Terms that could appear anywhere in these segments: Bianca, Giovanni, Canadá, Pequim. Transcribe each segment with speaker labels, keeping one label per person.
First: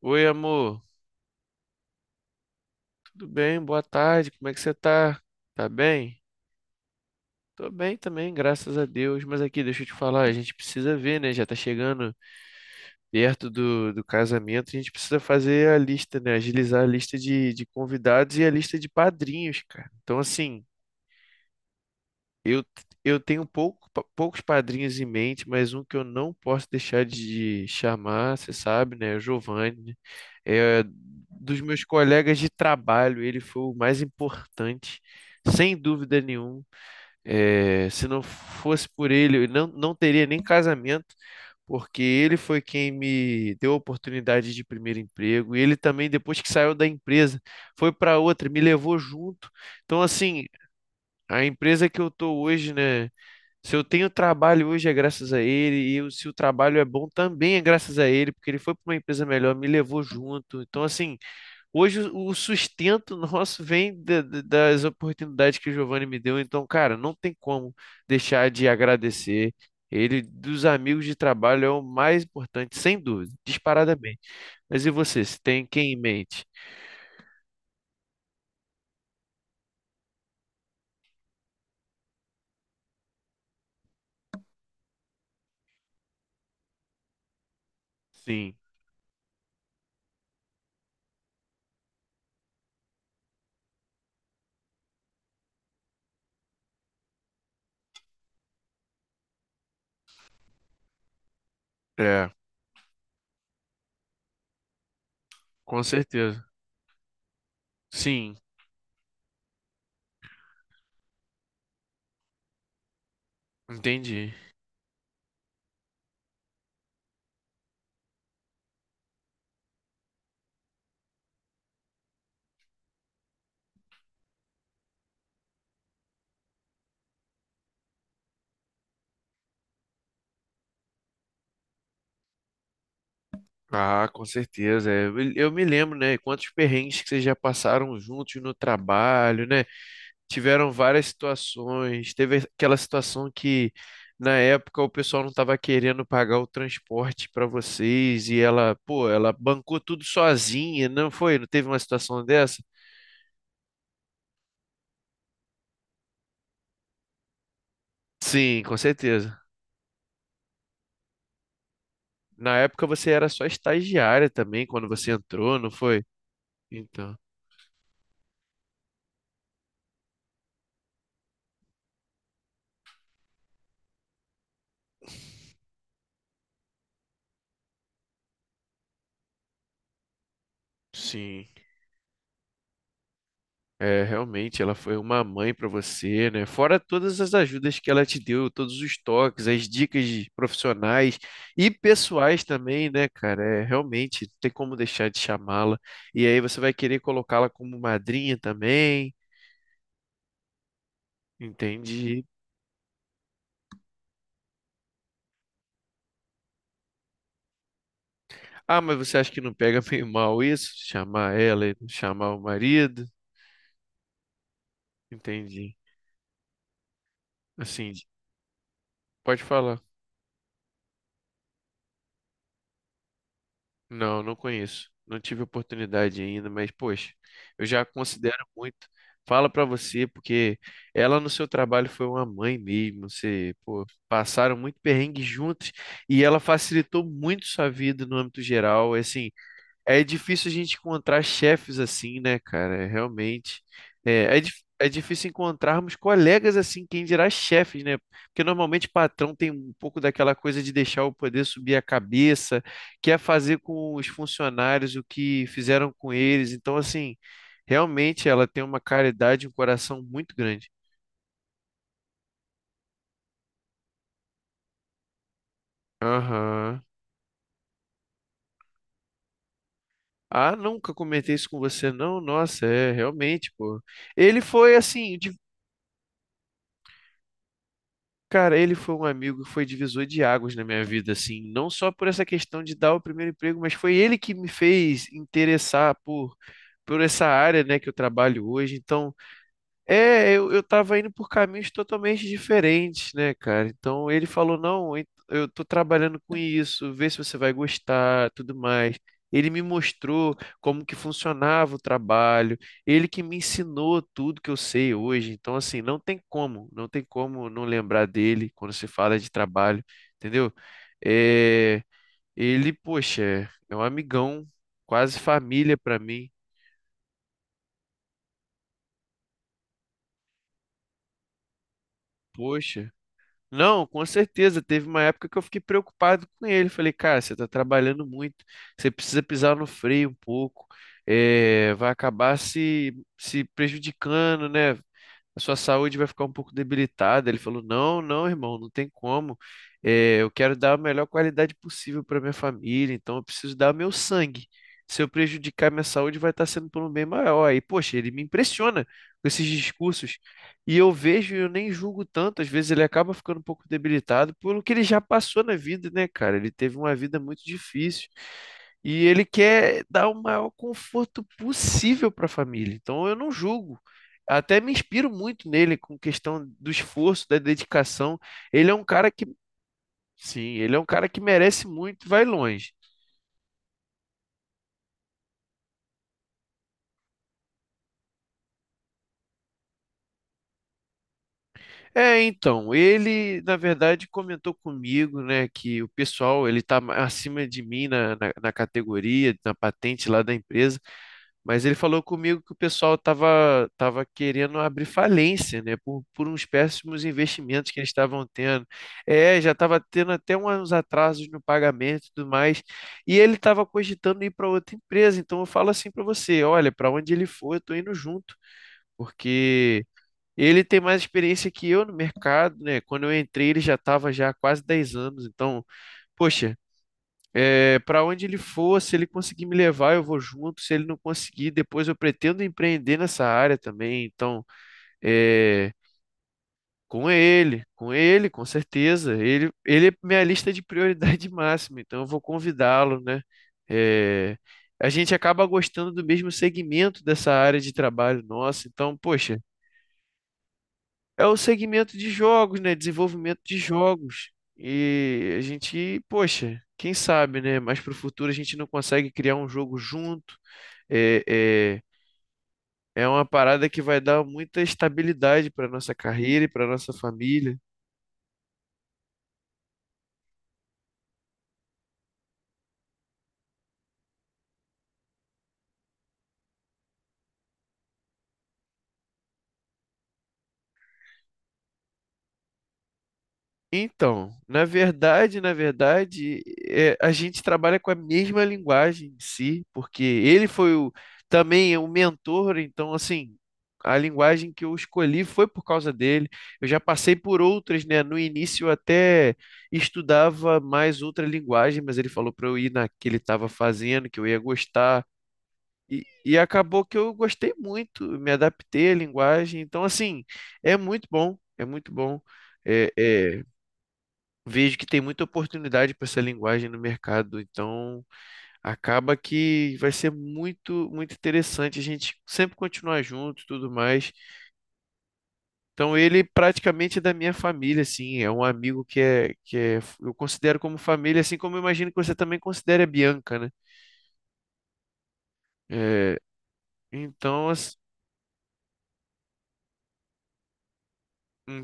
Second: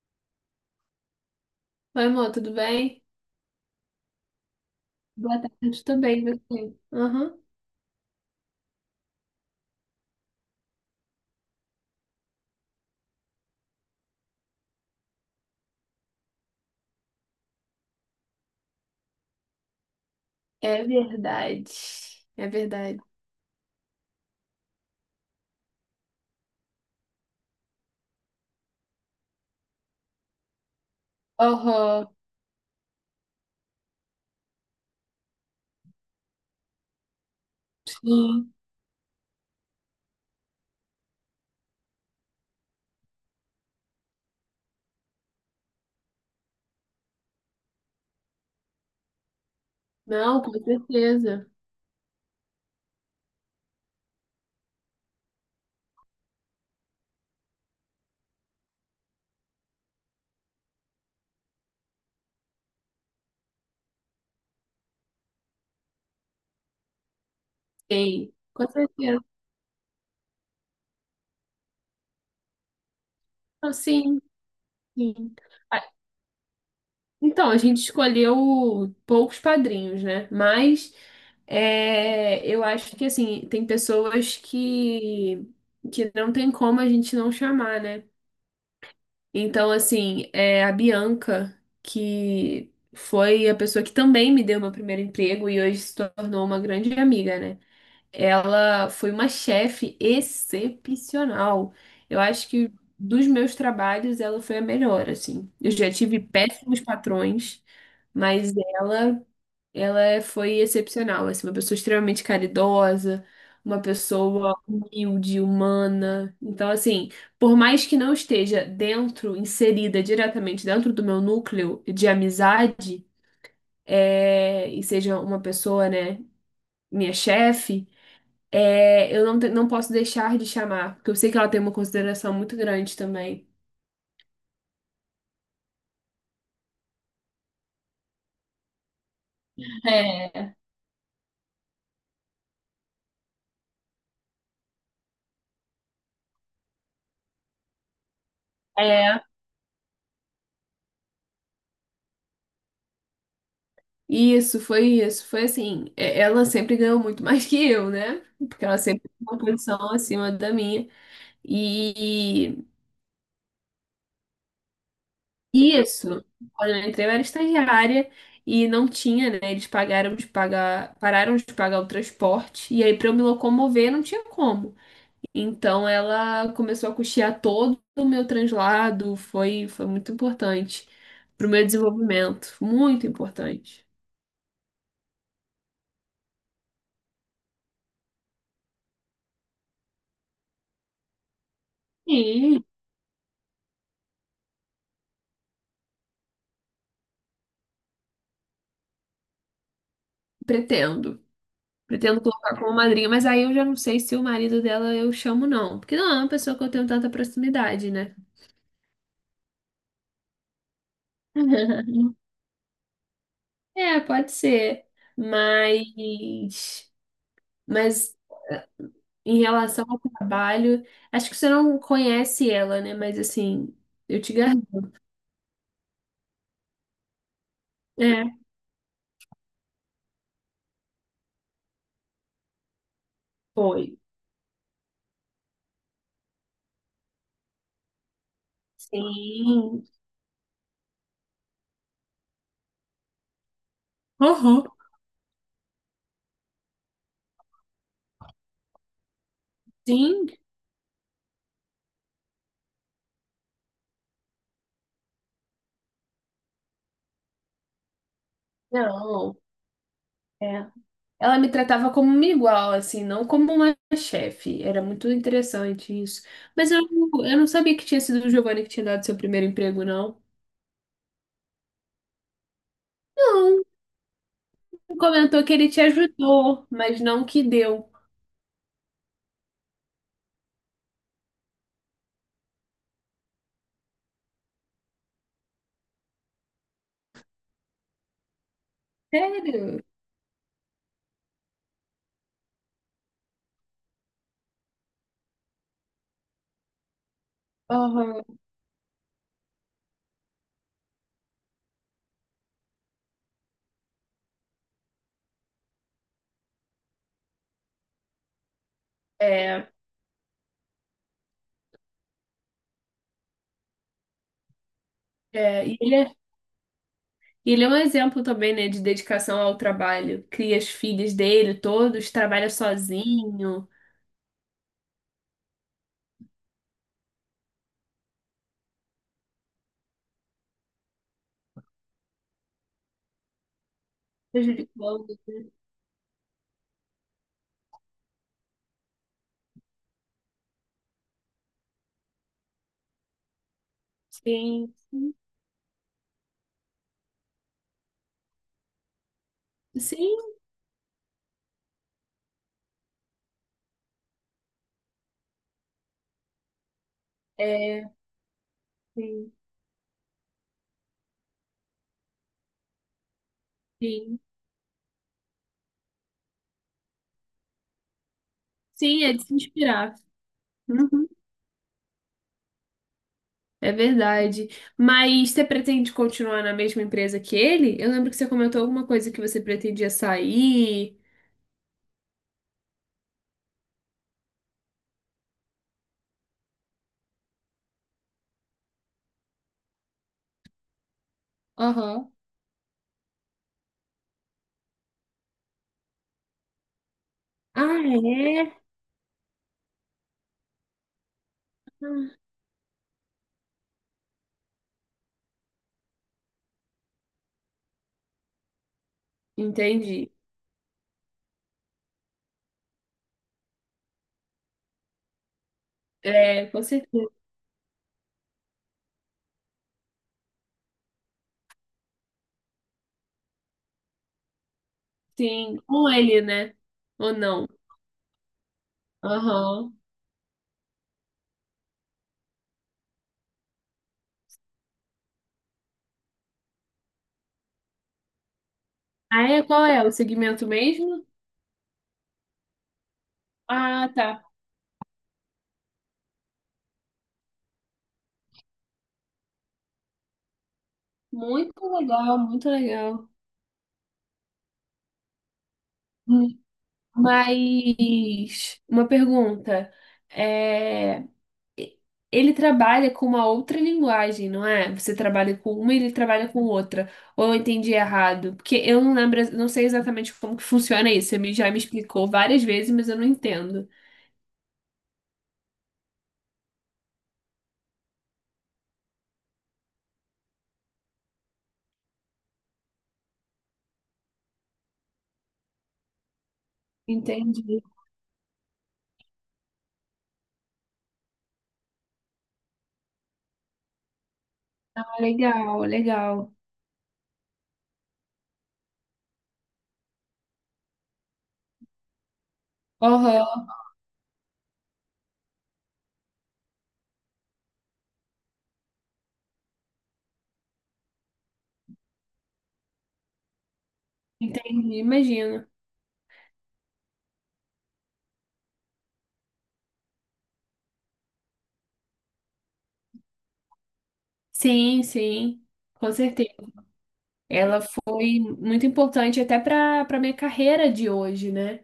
Speaker 1: Oi, amor.
Speaker 2: Oi, amor, tudo bem?
Speaker 1: Tudo bem? Boa tarde. Como é que você tá?
Speaker 2: Boa
Speaker 1: Tá
Speaker 2: tarde
Speaker 1: bem?
Speaker 2: também, você. Aham.
Speaker 1: Tô bem também, graças a Deus. Mas aqui, deixa eu te falar, a gente precisa ver, né? Já tá chegando perto do casamento, a gente precisa fazer a lista, né? Agilizar a lista de convidados e a lista de padrinhos, cara. Então, assim,
Speaker 2: É verdade. É
Speaker 1: eu,
Speaker 2: verdade.
Speaker 1: eu tenho pouco, poucos padrinhos em mente, mas um que eu não posso deixar de chamar, você sabe, né? É o Giovanni. Né? É, dos meus
Speaker 2: Aham,
Speaker 1: colegas de trabalho, ele foi o mais importante, sem dúvida nenhuma. É, se não
Speaker 2: sim.
Speaker 1: fosse por ele, eu não teria nem casamento, porque ele foi quem me deu a oportunidade de primeiro emprego. E ele também, depois que saiu da empresa, foi para outra, me levou junto. Então,
Speaker 2: Não,
Speaker 1: assim,
Speaker 2: com
Speaker 1: a
Speaker 2: certeza.
Speaker 1: empresa que eu estou hoje, né? Se eu tenho trabalho hoje é graças a ele, se o trabalho é bom também é graças a ele, porque ele foi para uma empresa melhor, me levou junto. Então, assim, hoje o sustento nosso vem das oportunidades que o Giovanni me deu. Então, cara, não tem como
Speaker 2: Sim,
Speaker 1: deixar de
Speaker 2: com certeza.
Speaker 1: agradecer. Ele, dos amigos de trabalho, é o mais importante, sem dúvida,
Speaker 2: Não,
Speaker 1: disparadamente.
Speaker 2: sim,
Speaker 1: Mas e você,
Speaker 2: sim.
Speaker 1: se tem
Speaker 2: Ah,
Speaker 1: quem em mente?
Speaker 2: então, a gente escolheu poucos padrinhos, né? Mas eu acho que, assim, tem pessoas que não tem como a gente não chamar, né?
Speaker 1: Sim,
Speaker 2: Então, assim, é a Bianca, que foi a pessoa que também me deu meu primeiro emprego e hoje se tornou uma grande amiga, né? Ela foi uma chefe excepcional. Eu
Speaker 1: é,
Speaker 2: acho que dos meus trabalhos, ela foi a melhor, assim. Eu
Speaker 1: com
Speaker 2: já tive
Speaker 1: certeza.
Speaker 2: péssimos patrões,
Speaker 1: Sim,
Speaker 2: mas ela. Foi excepcional, assim, uma pessoa extremamente caridosa, uma
Speaker 1: entendi.
Speaker 2: pessoa humilde, humana. Então, assim, por mais que não esteja dentro, inserida diretamente dentro do meu núcleo de amizade, e seja uma pessoa, né, minha chefe, é, eu não, te- não posso deixar de chamar, porque eu sei que ela tem uma consideração muito grande também.
Speaker 1: Ah, com certeza. É, eu me lembro, né? Quantos perrengues que vocês já passaram juntos no trabalho, né?
Speaker 2: É,
Speaker 1: Tiveram várias situações. Teve aquela situação que na época o pessoal não estava querendo pagar o transporte para vocês e ela, pô,
Speaker 2: é,
Speaker 1: ela bancou tudo sozinha, não foi? Não teve uma situação dessa?
Speaker 2: isso, foi isso. Foi assim, ela sempre ganhou muito mais que eu, né?
Speaker 1: Sim,
Speaker 2: Porque
Speaker 1: com
Speaker 2: ela sempre tinha uma
Speaker 1: certeza.
Speaker 2: posição acima da minha.
Speaker 1: Na
Speaker 2: E
Speaker 1: época você era só estagiária também quando você entrou, não foi?
Speaker 2: isso, quando eu entrei, eu
Speaker 1: Então,
Speaker 2: era estagiária e não tinha, né? Eles pagaram de pagar, Pararam de pagar o transporte. E aí, para eu me locomover, não tinha como. Então, ela começou a custear todo o meu translado. Foi, foi muito importante para
Speaker 1: sim.
Speaker 2: o meu desenvolvimento. Muito importante.
Speaker 1: É, realmente, ela foi uma mãe para você, né? Fora todas as ajudas que ela te deu, todos os toques, as dicas de profissionais e pessoais
Speaker 2: Sim,
Speaker 1: também, né, cara? É, realmente, não tem como deixar de chamá-la. E aí você vai querer colocá-la como madrinha também,
Speaker 2: pretendo. Pretendo
Speaker 1: entendi.
Speaker 2: colocar como madrinha, mas aí eu já não sei se o marido dela eu chamo, não. Porque não é uma pessoa que eu tenho tanta proximidade, né?
Speaker 1: Ah, mas você acha que não pega meio mal isso? Chamar ela e não chamar o marido?
Speaker 2: É, pode ser.
Speaker 1: Entendi.
Speaker 2: Mas,
Speaker 1: Assim,
Speaker 2: mas em
Speaker 1: pode falar.
Speaker 2: relação ao trabalho, acho que você não conhece ela, né? Mas assim, eu
Speaker 1: Não,
Speaker 2: te
Speaker 1: não
Speaker 2: garanto.
Speaker 1: conheço. Não tive oportunidade ainda, mas poxa, eu já
Speaker 2: É,
Speaker 1: considero muito. Fala pra você, porque ela no seu trabalho foi uma mãe mesmo. Você, pô,
Speaker 2: foi.
Speaker 1: passaram muito perrengue juntos e ela facilitou muito sua vida no âmbito geral. Assim,
Speaker 2: Sim.
Speaker 1: é difícil a gente encontrar chefes assim, né, cara? É realmente.
Speaker 2: Uhum.
Speaker 1: É difícil encontrarmos colegas assim, quem dirá chefes, né? Porque normalmente patrão tem um pouco
Speaker 2: Sim.
Speaker 1: daquela coisa de deixar o poder subir a cabeça, quer fazer com os funcionários o que fizeram com eles. Então, assim, realmente ela tem uma
Speaker 2: Não.
Speaker 1: caridade, um coração muito grande.
Speaker 2: É. Ela me tratava como uma igual, assim, não como uma chefe. Era muito interessante isso. Mas
Speaker 1: Aham.
Speaker 2: eu não sabia que tinha sido o Giovanni que tinha dado seu primeiro emprego, não.
Speaker 1: Ah, nunca comentei isso com você, não? Nossa, é, realmente,
Speaker 2: Não,
Speaker 1: pô. Ele foi assim,
Speaker 2: comentou que ele te ajudou, mas não que deu.
Speaker 1: cara, ele foi um amigo que foi divisor de águas na minha vida, assim, não só por essa questão de dar o primeiro emprego, mas foi ele que me fez interessar por essa área, né, que eu trabalho hoje. Então,
Speaker 2: Sério?
Speaker 1: é, eu tava indo por caminhos totalmente diferentes, né, cara? Então ele falou: não, eu tô trabalhando com isso, vê se você vai gostar,
Speaker 2: Aham.
Speaker 1: tudo mais. Ele me mostrou como que funcionava o trabalho, ele que me ensinou tudo que eu sei hoje. Então, assim, não tem como não lembrar dele quando se fala de
Speaker 2: É,
Speaker 1: trabalho, entendeu? É, ele, poxa, é um amigão, quase
Speaker 2: é,
Speaker 1: família
Speaker 2: e ele
Speaker 1: pra
Speaker 2: é,
Speaker 1: mim,
Speaker 2: e ele é um exemplo também, né, de dedicação ao trabalho. Cria as filhas dele, todos, trabalha
Speaker 1: poxa.
Speaker 2: sozinho,
Speaker 1: Não, com certeza. Teve uma época que eu fiquei preocupado com ele. Falei, cara, você está trabalhando muito, você precisa pisar no freio um pouco, vai acabar se prejudicando, né?
Speaker 2: prejudicando.
Speaker 1: A sua saúde vai ficar um pouco debilitada. Ele falou: Não, não, irmão, não tem como. Eu quero dar a melhor qualidade possível para minha família, então eu preciso dar meu sangue.
Speaker 2: Sim,
Speaker 1: Se eu
Speaker 2: sim,
Speaker 1: prejudicar minha saúde, vai estar sendo por um bem maior. Aí, poxa, ele me impressiona com esses discursos.
Speaker 2: sim,
Speaker 1: E eu vejo e eu nem julgo tanto. Às vezes ele acaba ficando um pouco debilitado pelo que ele já passou na vida, né, cara? Ele teve uma vida muito
Speaker 2: é,
Speaker 1: difícil. E ele
Speaker 2: sim,
Speaker 1: quer dar o maior conforto possível para a família. Então eu não julgo.
Speaker 2: sim.
Speaker 1: Até me inspiro muito nele com questão do esforço, da dedicação. Ele é um
Speaker 2: Sim,
Speaker 1: cara
Speaker 2: é de
Speaker 1: que,
Speaker 2: se inspirar.
Speaker 1: sim, ele é um
Speaker 2: Uhum.
Speaker 1: cara que merece muito, e vai longe.
Speaker 2: É verdade. Mas você pretende continuar na mesma empresa que ele? Eu lembro que você comentou alguma coisa que você pretendia sair.
Speaker 1: É, então, ele, na verdade, comentou comigo, né, que o pessoal, ele tá acima de mim na categoria, na patente lá da empresa. Mas ele falou
Speaker 2: Aham.
Speaker 1: comigo que o pessoal estava tava querendo abrir falência, né? Por uns péssimos investimentos que
Speaker 2: Ah,
Speaker 1: eles estavam
Speaker 2: é?
Speaker 1: tendo. É, já estava tendo até uns atrasos no pagamento e tudo mais. E ele estava cogitando ir para outra empresa. Então eu falo assim para você: olha, para onde ele for, eu estou indo junto, porque
Speaker 2: Entendi.
Speaker 1: ele tem mais experiência que eu no mercado, né? Quando eu entrei, ele já estava já há quase 10 anos. Então,
Speaker 2: É,
Speaker 1: poxa.
Speaker 2: com certeza.
Speaker 1: É, para onde ele for, se ele conseguir me levar, eu vou junto. Se ele não conseguir, depois eu pretendo empreender nessa área também. Então,
Speaker 2: Sim,
Speaker 1: é,
Speaker 2: com ele, né? Ou não?
Speaker 1: com ele, com certeza. Ele,
Speaker 2: Aham.
Speaker 1: ele é minha lista de prioridade máxima, então eu vou convidá-lo, né? É, a gente acaba gostando do mesmo segmento dessa área de trabalho nossa. Então,
Speaker 2: Ah,
Speaker 1: poxa,
Speaker 2: é? Qual é? O segmento mesmo?
Speaker 1: é o segmento de jogos, né? Desenvolvimento de
Speaker 2: Ah, tá.
Speaker 1: jogos. E a gente, poxa, quem sabe, né? Mas para o futuro a gente não consegue criar um jogo junto. É,
Speaker 2: Muito
Speaker 1: é,
Speaker 2: legal, muito
Speaker 1: é
Speaker 2: legal.
Speaker 1: uma parada que vai dar muita estabilidade para nossa
Speaker 2: Hum,
Speaker 1: carreira e para nossa família.
Speaker 2: Mas uma pergunta. É, Ele trabalha com uma outra linguagem, não é? Você trabalha com uma e ele trabalha com outra. Ou eu entendi errado? Porque eu não lembro, não sei exatamente como que funciona isso. Já me explicou várias vezes, mas eu não entendo.
Speaker 1: Então, na verdade, é, a gente trabalha com a mesma linguagem em si, porque ele foi o, também é o mentor, então, assim, a linguagem que eu escolhi foi por causa dele. Eu já passei por
Speaker 2: Entendi.
Speaker 1: outras, né? No início eu até estudava mais outra linguagem, mas ele falou para eu ir na que ele estava fazendo, que eu ia
Speaker 2: Ah,
Speaker 1: gostar.
Speaker 2: legal,
Speaker 1: E,
Speaker 2: legal.
Speaker 1: e acabou que eu gostei muito, me adaptei à linguagem. Então, assim, é muito bom. É, é,
Speaker 2: Aham,
Speaker 1: vejo que tem muita oportunidade para essa linguagem no mercado, então acaba que vai ser muito, muito interessante a gente sempre continuar junto e tudo mais.
Speaker 2: entendi, imagino.
Speaker 1: Então ele praticamente é da minha família, assim, é um amigo eu considero como família, assim como eu imagino que você também considere a Bianca, né?
Speaker 2: Sim, sim, com
Speaker 1: É,
Speaker 2: certeza.
Speaker 1: então,
Speaker 2: Ela foi muito importante até para minha carreira de hoje, né?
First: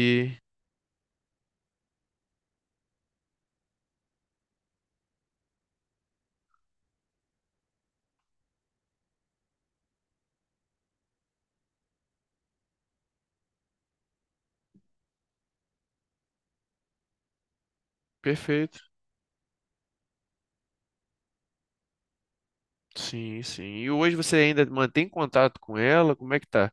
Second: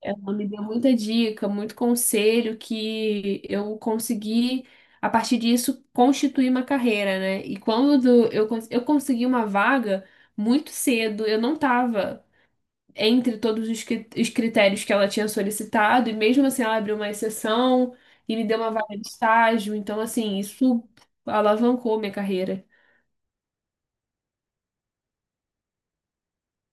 Speaker 2: Ela me deu muita dica, muito conselho que eu consegui, a partir disso, constituir uma carreira, né? E quando eu consegui uma vaga muito cedo, eu não estava entre todos os critérios que ela tinha solicitado, e mesmo assim ela abriu uma exceção e me deu uma
Speaker 1: Perfeito.
Speaker 2: vaga de estágio, então, assim, isso alavancou minha carreira.
Speaker 1: Sim, sim. E hoje você ainda mantém contato com ela? Como é que tá?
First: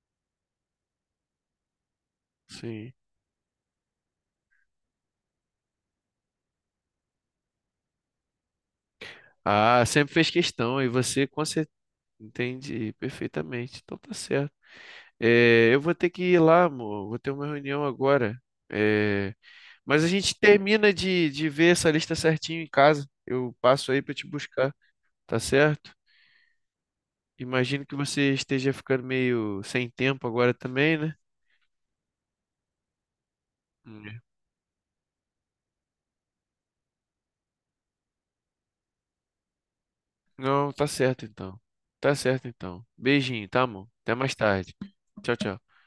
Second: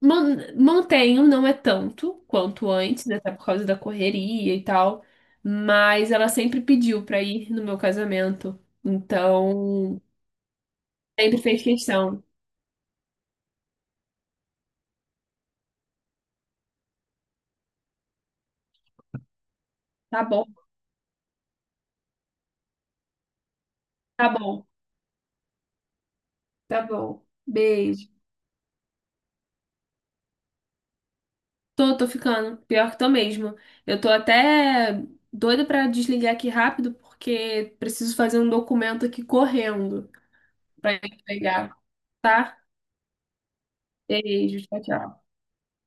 Speaker 2: Montenho não é tanto quanto
Speaker 1: Sim.
Speaker 2: antes, né? Até por causa da correria e tal, mas ela sempre pediu pra ir no meu casamento.
Speaker 1: Ah,
Speaker 2: Então,
Speaker 1: sempre fez questão, e você
Speaker 2: sempre
Speaker 1: com
Speaker 2: fez questão.
Speaker 1: entendi perfeitamente. Então tá certo. É, eu vou ter que ir lá, amor. Vou ter uma reunião agora. É, mas a
Speaker 2: Tá
Speaker 1: gente
Speaker 2: bom,
Speaker 1: termina de ver essa lista certinho em casa. Eu passo aí pra te
Speaker 2: tá bom,
Speaker 1: buscar, tá certo?
Speaker 2: tá bom.
Speaker 1: Imagino que
Speaker 2: Beijo.
Speaker 1: você esteja ficando meio sem tempo agora também, né?
Speaker 2: Tô, tô ficando. Pior que tô mesmo. Eu tô
Speaker 1: Hum.
Speaker 2: até doida pra desligar aqui rápido, porque preciso fazer um documento aqui correndo
Speaker 1: Não, tá
Speaker 2: pra
Speaker 1: certo então.
Speaker 2: entregar,
Speaker 1: Tá certo
Speaker 2: tá?
Speaker 1: então. Beijinho, tá, amor? Até mais
Speaker 2: Beijo,
Speaker 1: tarde.
Speaker 2: tchau, tchau.
Speaker 1: Tchau, tchau.